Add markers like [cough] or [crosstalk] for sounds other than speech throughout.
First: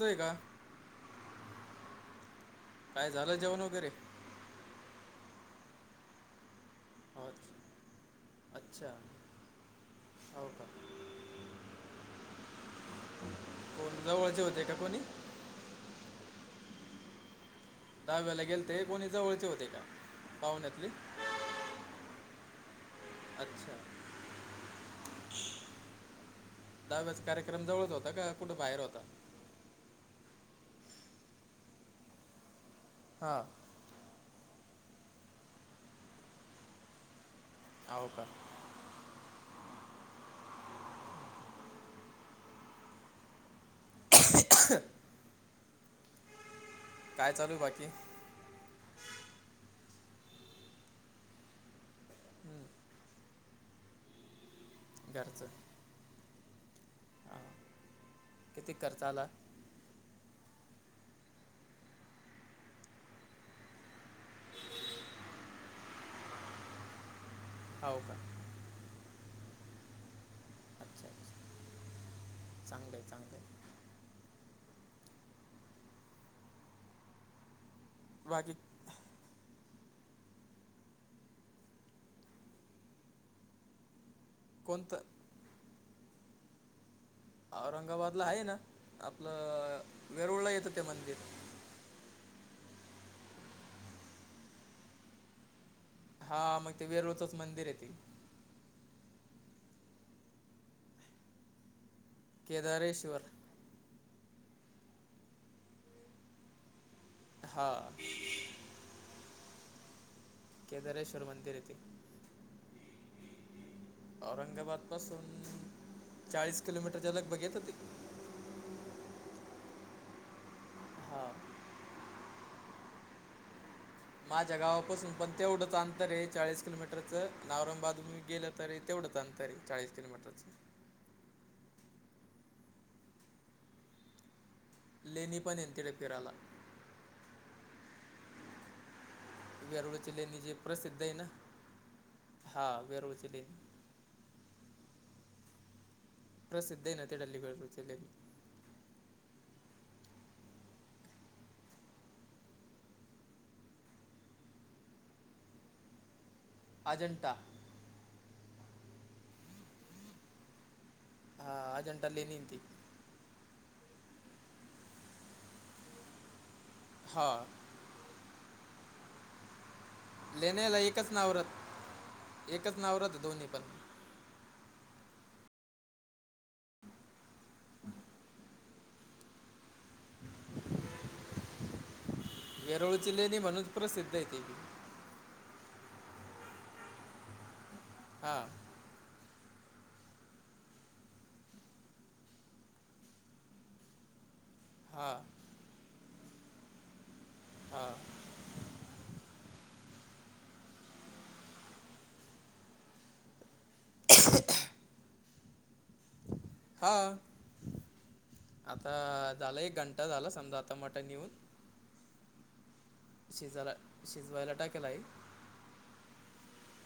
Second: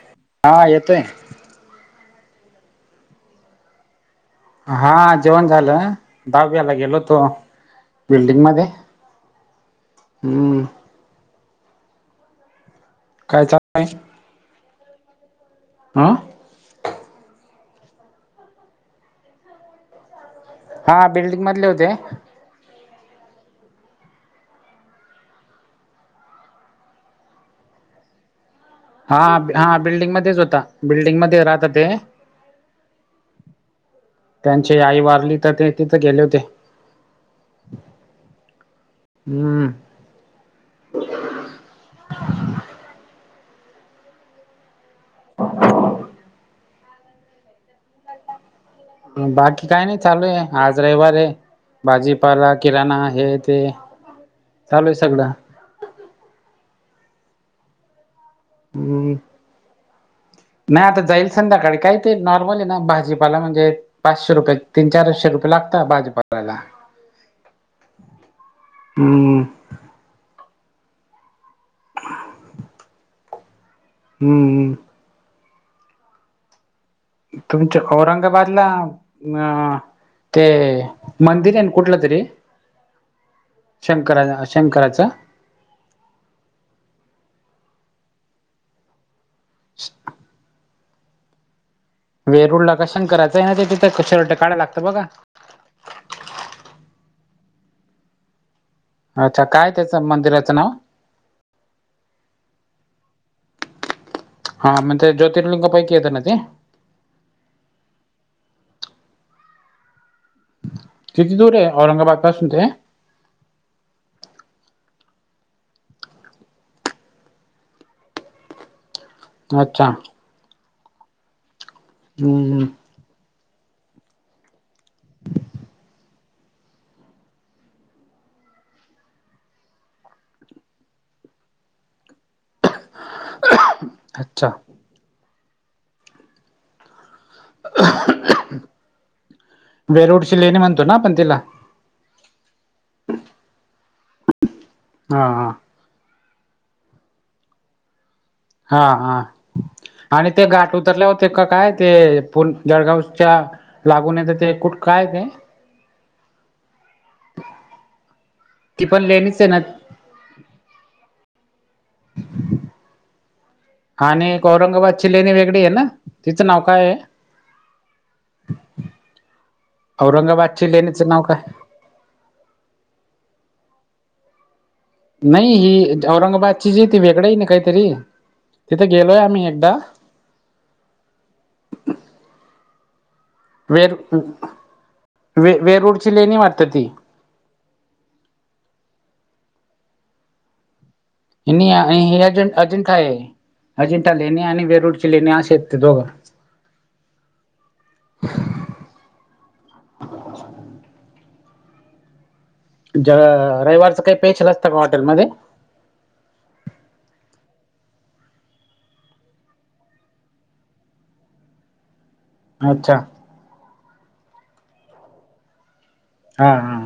का हा येतोय काय झालं जेवण वगैरे? हा जेवण झालं ताक प्यायला गेलो तो हो बिल्डिंग मध्ये अच्छा हो हम्म. का काय चालय कोण जवळचे होते का कोणी. ह [unintelligible] दहाव्याला गेल ते कोणी जवळचे होते, का पाहुण्यात ले. हा बिल्डिंग मधले होते अच्छा. दहाव्यास कार्यक्रम जवळच होता का कुठे बाहेर होता? हा हा बिल्डिंग मध्येच होता बिल्डिंग मध्ये राहता ते हां. त्यांची आई वारली तर ते तिथं गेले होते. हाव का? हम्म. [unintelligible] [inaudible] काय चालूय बाकी? बाकी काय नाही चालूय आज रविवार आहे. भाजीपाला किराणा हे ते चालू आहे सगळं. घरचं हां किती खर्च हम्म आला? नाही आता जाईल संध्याकाळी काही ते नॉर्मल आहे ना. भाजीपाला म्हणजे, पाचशे रुपये तीन चारशे रुपये लागतं भाजी पाल्याला. हौ का. हम् अच्छा अच्छा, चांगलं ये चांगलं ये. हम्म हम्म. तुमच्या बाकी औरंगाबादला. हा ते मंदिर आहे ना कुठलं तरी. शंकरा- शंकराच. कोणतं औरंगाबादला आहे ना आपलं वेरुळला येतं ते मंदिर. वेरुडला का शंकराचा आहे ना ते तथं शर्ट काढायला लागतात बघा. हा मंग ते वेरूळच्या मंदिर आहे ते. अच्छा काय त्याचं मंदिराचं नाव. केदारेश्वर. हा मग ते ज्योतर्लिंग पैकी येत ना ते? हा. केदारेश्वर किती दूर आहे औरंगाबाद पासून ते? औरंगाबाद पासून चाळीस किलोमीटर लगबग येत ते. अच्छा. हा. हम्म हम्म. माझ्या गावापासून पण तेवढंच अंतर आहे चाळीस किलोमीटरचं. औरंगाबाद मी गेलं तरी तेवढंचंं अंतरे चाळीस किलोमीटरचं. अच्छा! लेनी पण ये तडे फिराला. [unintelligible] वेरुळचे लेणी वेरूळची जे म्हणतो प्रसिद्ध आहे आपण ना, तिला हा वेरुळ लेणी. हा हा हा. प्रसिद्ध आहे ना तेडली जलली. हा हा. आणि ते गाठ उतरले होते का काय ते पु जळगावच्या. लागून येत ते कूठ काय ते. अजंठा. ती पण लेणीच आहे ना. हा अजंठा लेणी आणि ते आणि एक औरंगाबादची लेणी वेगळी आहे ना, तिचं नाव काय आहे? हा. औरंगाबाद च्या लेण्याला लेणीचं एकच नाव काय? नावरत एकच नावरात दोन्ही पण. नाही ही औरंगाबादची जी ती वेगळंही नाही काहीतरी तिथे गेलोय आम्ही एकदा. वेरूळचे लेणे म्हणून वेर प्रसिद्ध आहे ते बी. वे- वेरूरची लेणी वाटत ती. हा. हे अजं -अजिंठा आहे अजिंठा लेणे आणि वेरुळची हां लेणे असे आहेत ते दोघं. हा. ज रविवारचं काही स्पेशल असतं का हॉटेलमध्ये? हा. आता झालं एक घंटा झाला समजा आता मटण येऊन. अच्छा. शिजवाला शिजवायला टाकेला आहे. हा हा.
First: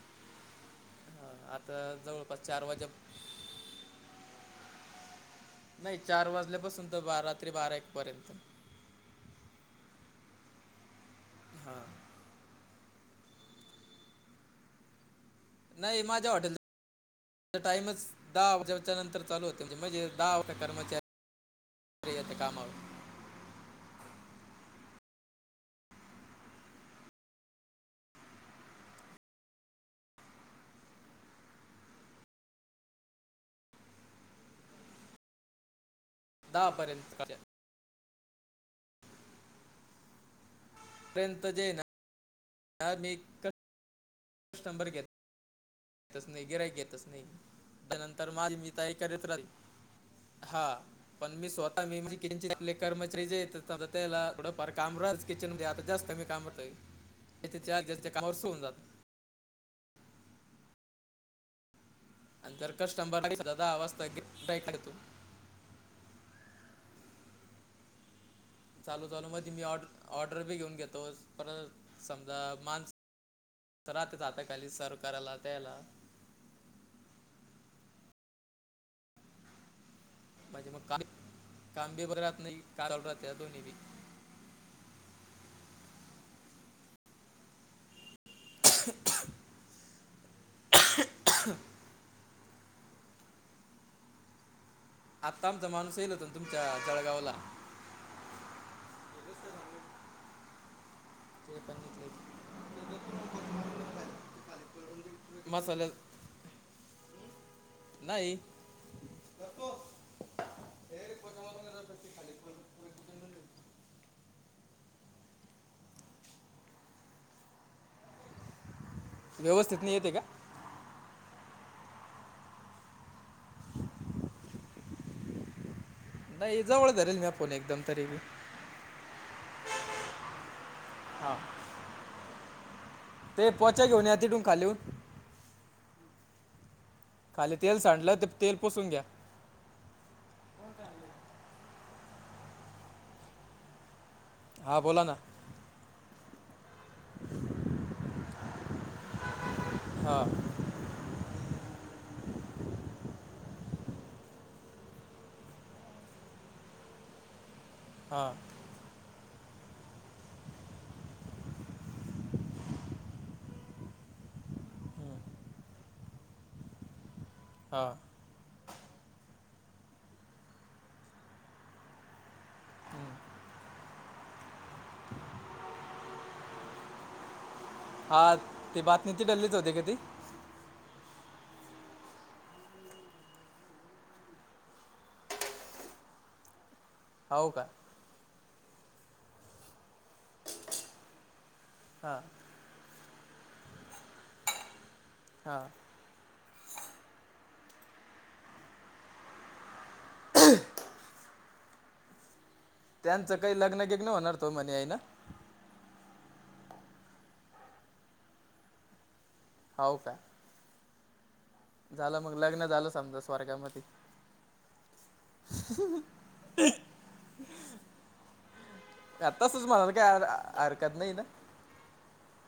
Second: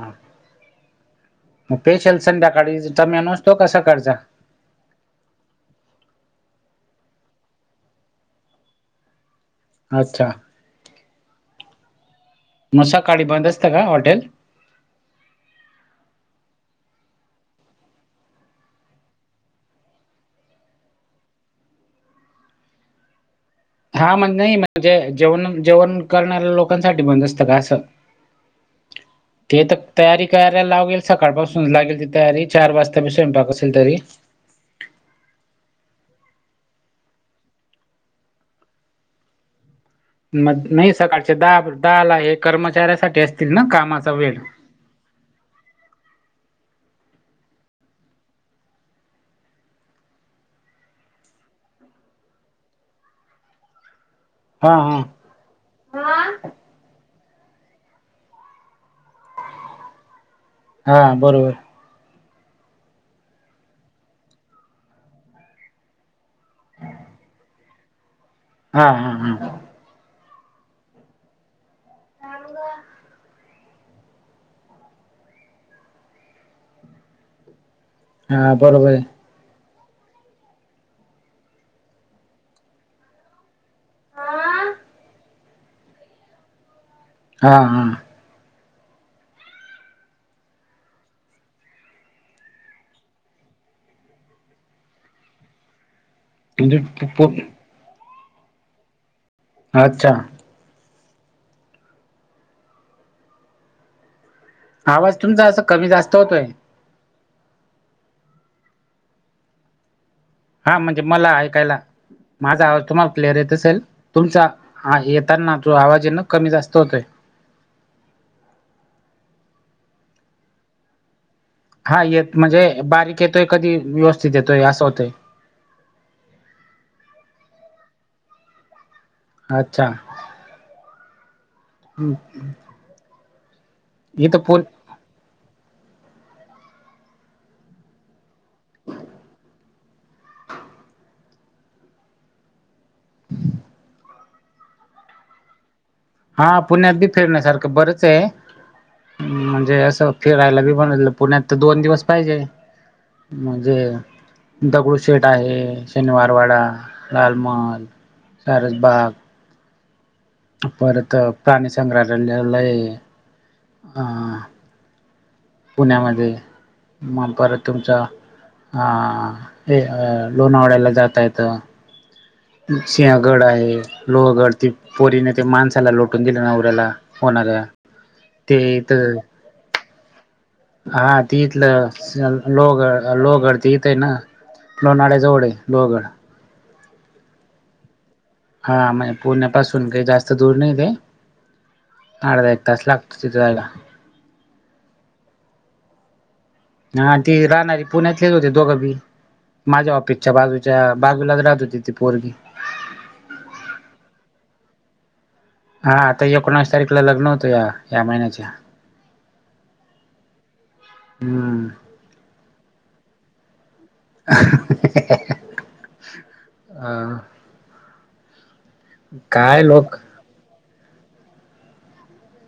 हां मग आता पेशल जवळपास चार वाजे संध्याकाळीच चा म्यानू असतो का सकाळचा. नाही चार वाजल्यापासून, तर बा रात्री बारा एक पर्यंत. अच्छा. हा. मग सकाळी बंद असतं का हॉटेल? नाही माझ्या हॉटेल ताईनच दहा वाजेच्या नंतर चालू होते म्हणजे दहा [unintelligible] कर्मचारी गेलं ते कामावर. हा म्हणजे नाही म्हणजे जेवण जेवण करणाऱ्या लोकांसाठी मग नसतं का असं. [inaudible] ते तर तयारी करायला लागेल. सकाळपासून लागेल ती तयारी चार वाजता बी स्वयंपाक असेल तरी. दहा पर्यंत सकाळचा. नाही नाही सकाळचे पर्यंत दहा जे आहे दहाला हे कर्मचाऱ्यासाठी असतील ना कामाचा वेळ? शंभर घेत येतंच नाही गिरायक येतच नाही, त्यानंतर माझी मी तयारी करीत राहिल. हा पण मी स्वतः मी [unintelligible] आपले कर्मचारी जे येत न्हवते त्याला. थोडं फार हा काम हा राहिल किचनमध्ये आता जास्त कमी काम होतंय. [unintelligible] हा बरोबर. आणि तर कस्टंबर आवाज [unintelligible] हा चालू हा हा चालूमध्ये मी ऑर्ड-ऑर्डर बी घेऊन घेतो, पर समजा मानस तर राहताच आता खाली सर्व करातला त्यायला. हा बरोबर ये. म्हणजे मग काम काम बी बरे राहत नाही, चालू राहते दोन्ही बी. हा हा. [inaudible] आता आमचा माणूस येईल होता तुमच्या म्हणजे पु पु जळगावला. अच्छा. [unintelligible] आवाज तुमचा असं मसाले कमी जास्त होतोय. नाही. हा म्हणजे मला ऐकायला. माझा आवाज तुम्हाला क्लिअर येत असेल? तुमचा हा येताना जो आवाज आहे ना कमी जास्त होतोय. व्यवस्थित नाही येत आहे का? हा येत म्हणजे बारीक येतोय कधी, व्यवस्थित येतोय असं होतय. नाही जवळ धरेल हा फोन एकदम तरी बी. अच्छा. हा. हम् [unintelligible] ते पोचा घेऊन या तिकडुन खालीहुन. खाली तेल सांडलं तर तेल पुसून घ्या. [unintelligible] हा बोला ना. हा पुण्यात बी फिरण्यासारखं बरंच आहे म्हणजे असं हां फिरायला बी [unintelligible] पुण्यात तर दोन दिवस पाहिजे. म्हणजे दगडूशेठ आहे, शनिवारवाडा, लाल महल. हां. सारसबाग परत प्राणी संग्रहालयला हा. हां पुण्यामध्ये मग परत हा तुमचा ह हे अ लोणावळ्याला जाता येत. सिंहगड आहे लोहगड पोरीने ते माणसाला लोटून दिलं नवऱ्याला होणाऱ्या हा ते ती इथ बातमी ती तिथलीच होती का ती? हा ते इथलं लोहगड लोहगड ते इथ आहे न. लोणावळ्याजवळ आहे लोहगड. हौ का? ह म्हणजे पुण्यापासून काही जास्त ते दूर नाही ते हां अर्धा एक तास लागतो तिथे जायला. हा. हा ती राहणारी पुण्यातलेच होते दोघं बी माझ्या पिच्या बाजूच्या बाजूलाच राहत होती ती पोरगी. त्यांचं काही लग्न बिग्न होणार तो म्हणे हाई न? हा आता एकोणीस तारखेला लग्न होतं या या महिन्याच्या. हाऊ काय? हम्म. झालं मग लग्न झालं समजा स्वर्गामध्ये. [unintelligible] अ आ काय तसच म्हणाला लोक काय हरकत नाही न?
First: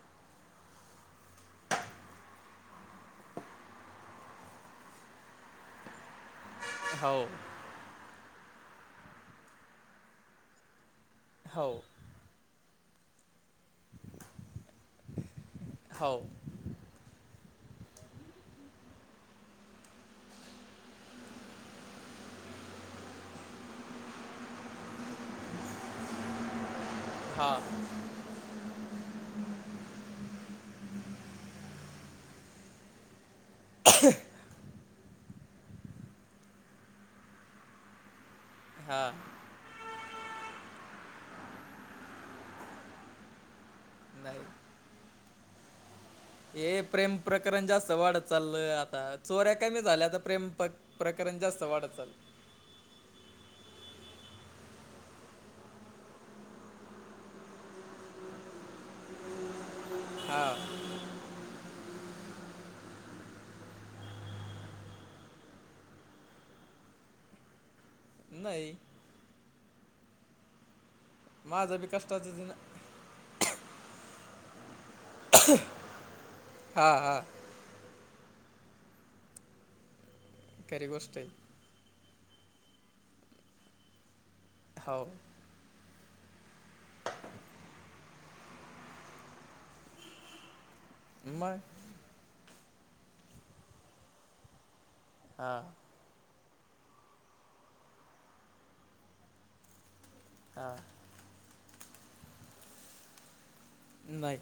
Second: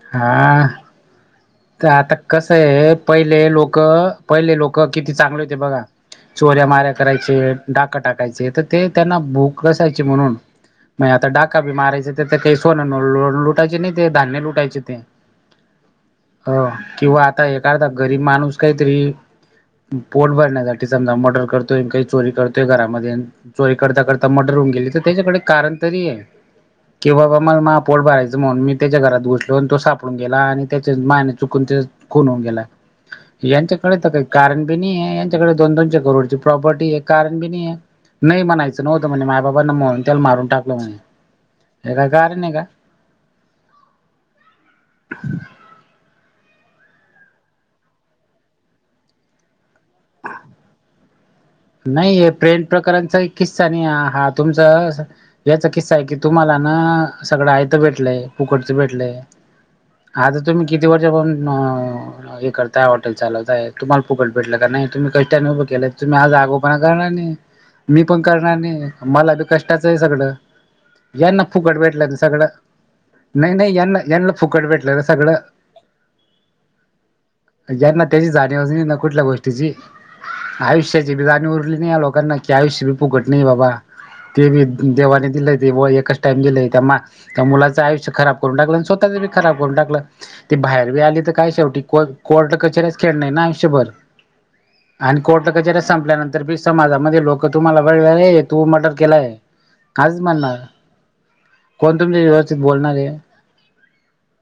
हा. तर आता कस आहे पहिले लोक पहिले लोक किती चांगले होते बघा. चोऱ्या माऱ्या हो करायचे. डाका टाकायचे तर ते त्यांना भूक असायची म्हणून मग आता डाका हो बी मारायच तिथ काही सोन लुटायचे नाही ते धान्य लुटायचे. ते हो. हो किंवा आता एखादा गरीब माणूस काहीतरी पोट भरण्यासाठी समजा मर्डर करतोय काही चोरी करतोय घरामध्ये चोरी करता करता मर्डर होऊन गेली तर त्याच्याकडे कारण तरी आहे. किं बाबा हां मला माझ पोट भरायचं म्हणून मी त्याच्या घरात घुसल [unintelligible] तो सापडून गेला आणि त्याच्या माने चुकून खून होऊन गेला. यांच्याकडे तर काही कारण बी नाहीये. कड दोन दोने करोडची प्रॉपर्टीये कारण बी नाहीये नाही म्हणायच नव्हतं हां म्हणजे माय बाबांना म्हणून त्याला मारून टाकलं म्हणज हे काय कारण आहे का? नाही. [unintelligible] ए प्रेम प्रकरण जास्त वाढत चाललंय आता चोऱ्या कमी झाल्या आता प्रेम प्र प्रकरण जास्त वाढत नाहीय चाललं प्रेम प्रकरणाचा किस्सा नाही हा तुमचा याचा किस्सा आहे की तुम्हाला ना सगळं आयतं भेटलंय फुकटचं भेटलंय. आता तुम्ही हा किती वर्षापण हे करताय हॉटल चालवताय तुम्हाला पुुकट भेट का नाही तुम्ही क केले तुम् आज [unintelligible] [unintelligible] पण करणार नाही मी पण करणार नाही मला बी कष्टाचं आहे सगळं. यांना फुकट माझं बी भेटलं ना कष्टाचं सगळं दिन नाही नाही यांना यांना फुकट भेटलं सगळं. हा हा. ज्यांना त्याची जाणीवच नाही कुठल्या गोष्टीची खरी आयुष्याची गोष्ट बी आहे जाणीव उरली नाही लोकांना की आयुष्य बी फुकट नाही बाबा ते बी हो देवा दिले एका त्या त्या मुलाचं आयुष्य खराब करून टाकलं आणि स्वतःची बी खराब करून टाकलं ती बाहेर बी आली तर काय मग शेवटी को-कोर्ट कचेऱ्याचं खेळणे ना आयुष्यभर. आणि कोर्ट हा कचेऱ्या संपल्यानंतर बी समाजामध्ये लोकं तुम्हाला [unintelligible] तु मर्डर केलाय. आजच म्हणणार हा कोण तुमच्या व्यवस्थित बोलणार आहे? नाही.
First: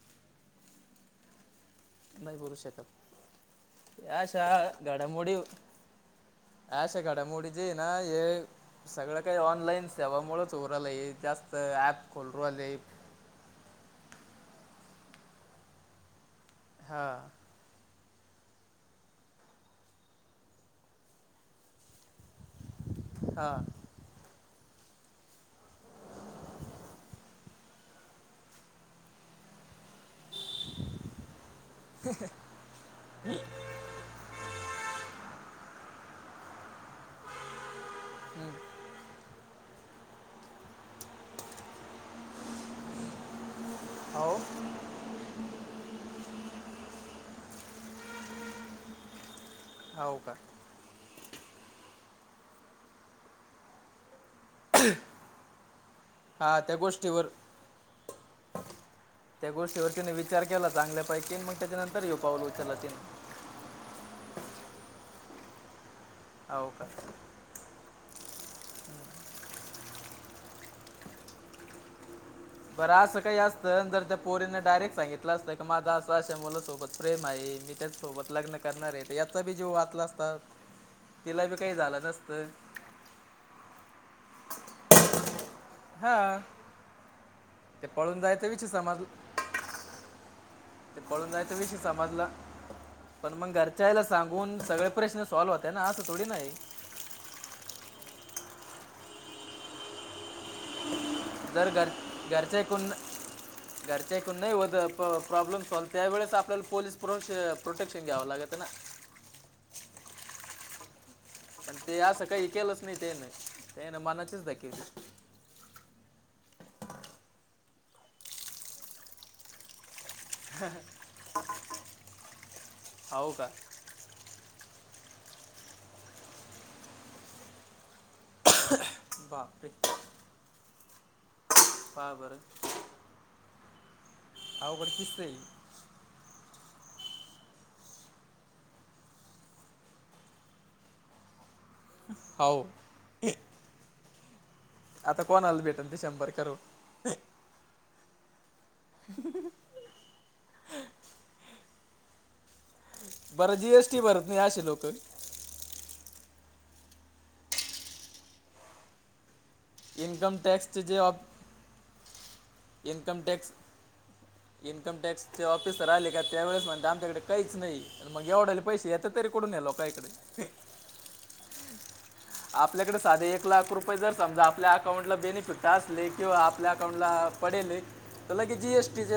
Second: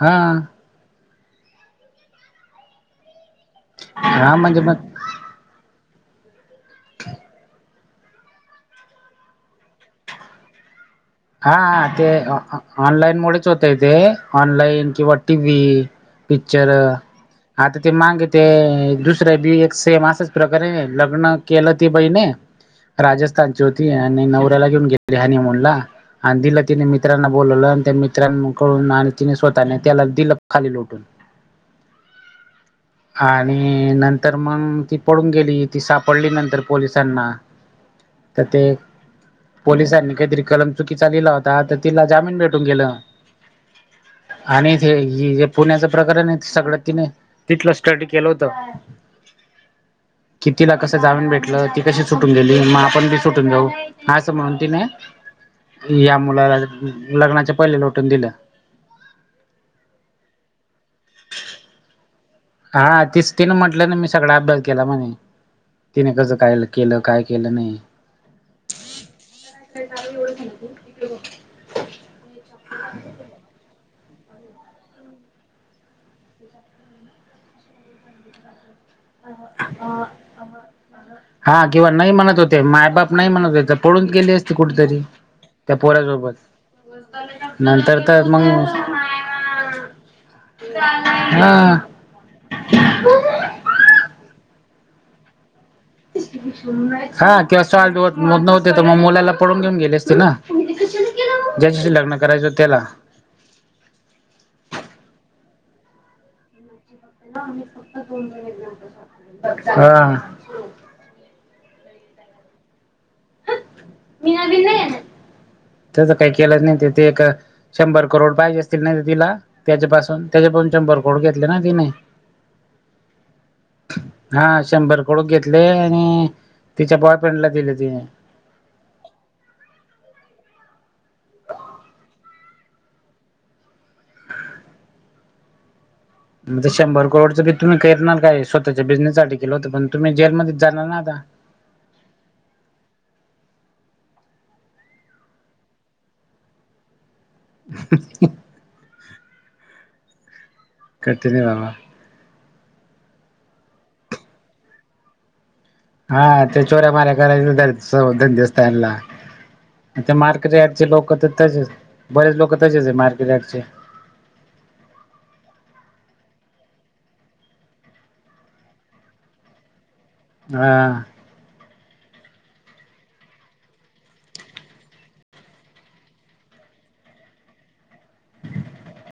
हा. नाही बोलू शकत हा अशा म्हणजे मग घडामोडी अशा घडामोडी जे आहे ना हे सगळं काही ऑनलाईन सेवामुळचं होऊ राहिलं हे जास्त हा हा ते ॲप खोलू आले ऑ-ऑ-ऑनलाईन मुळेच होता य ते ऑनलाईन किंवा टीव्ही, पिक्चर हा आता ते मागे ते दुसऱ्या बी एक सेम असंच प्रकरण आहे लग्न केलं ते बाईने [inaudible] हा राजस्थानची होती आणि नवऱ्याला घेऊन गेली हनीमुनला आणि दिला तिने मित्रांना बोलवलं आणि त्या मित्रांकडून आणि तिने स्वतःने त्याला दिलं खाली लोटून आणि नंतर मग ती पळुन गेली ती सापडली नंतर पोलिसांना तर ते पोलिसांनी काहीतरी कलम चुकीचा लिहिला होता तर तिला जामीन भेटून गेलं हो आणि ते ही हे पुण्याचं प्रकारण आहे ते सगळं तिने तिथलं स्टडी केलं होतं. हाव का. कि तिला कसं जामीन भेटलं ती कशी सुटून गेली मग आपण बी सुटून जाऊ असं म्हणून तिनं या मुलाला हा त्या गोष्टीवर लग्नाच्या पहिले लोटून दिलं. त्या गोष्टीवरतीने विचार केला चांगल्यापैकी त्याच्या नंतर येऊ पावल उच हा तिच तिनं म्हंटलं ना मी सगळा अभ्यास केला म्हणे तिने कसं काय हो का केलं काय केलं नाही. बर असं काही असत जर त्या पोरीनने डायरेक्ट सांगितलं असतं माझा असं अशा मुलासोबत प्रेम आहे मी त्याच सोबत लग्न करणार आहे याचा बी जे वाचला असता तिला बी हा काही किंवा झालं नाही म्हणत नसतं होते माय बाप नाही म्हणत होते तर पळून गेली असती कुठेतरी. त्या हां पोऱ्यासोबत ते नंतर पळून तर जायचं मंग विषय समजला ते पळून जायचं विषय हा समजला पण मग घर [unintelligible] सांगून सगळे प्रश्न सॉल्व्ह हो [unintelligible] हा त्या [unintelligible] तर मग मुलाला पळून घेऊन गेले असते ना. जर घर ज्याच्याशी लग्न [unintelligible] करायचं होत त्याला घरचे ऐकून नाही होतं अ पॉ-प्रॉब्लेम सॉल्व्ह त्यावेळेस आपल्याला पोलीस प्रोश-प्रोटेक्शन घ्यावं लागतं ना. हां. पण ते असं काही केलंच नाही तेने ते ना मनाचीच. [unintelligible] त्याचं काही केलंच नाही तिथे एक शंभर करोड पाहिजे असतील ना तिला. त्याच्यापासून त्याच्यापण शंभर करोड घेतले ना तिने. हाव का. हा शंभर कुडू घेतले आणि तिच्या बॉयफ्रेंडला दिले तिने. बापे [unintelligible] पहा बरं अवघडचं दिसतंय हे. म ते शंभर करोडचं बी तुम्ही करणार काय स्वतःच्या बिझनेससाठी केलं होतं पण तुम्ही जेलमध्ये जाणार ना आता. हाव आता कोणले भेटेन ते शंभर करून. [unintelligible] [unintelligible] करते नाही बाबा बरं जी एस टी भरत नाही असे लोक. हा ते चोऱ्या मार्या करायच सव धंदेच त्यांला. इन्कम मार्केट टॅक्सचे यार्डचे जे लोक ऑफ तर तसेच बरेच लोक तसेच आहे इन्कम मार्केट टॅक्स यार्डचे. इन्कम टॅक्सचे ऑफिसर आले का त्यावेेळेस म्हणत आमच्याकडे काहीच नाही. तर मग एवढ्याले पैशे येत तरी कुडून ये लोका इकडे. हा. आपल्याकडे साधे एक लाख रुपये जर समजा आपल्या. अकाउंट ला बेनिफिट असले किंवा आपल्या अकाउंटला पडेले तर लगेच जी एस टी चे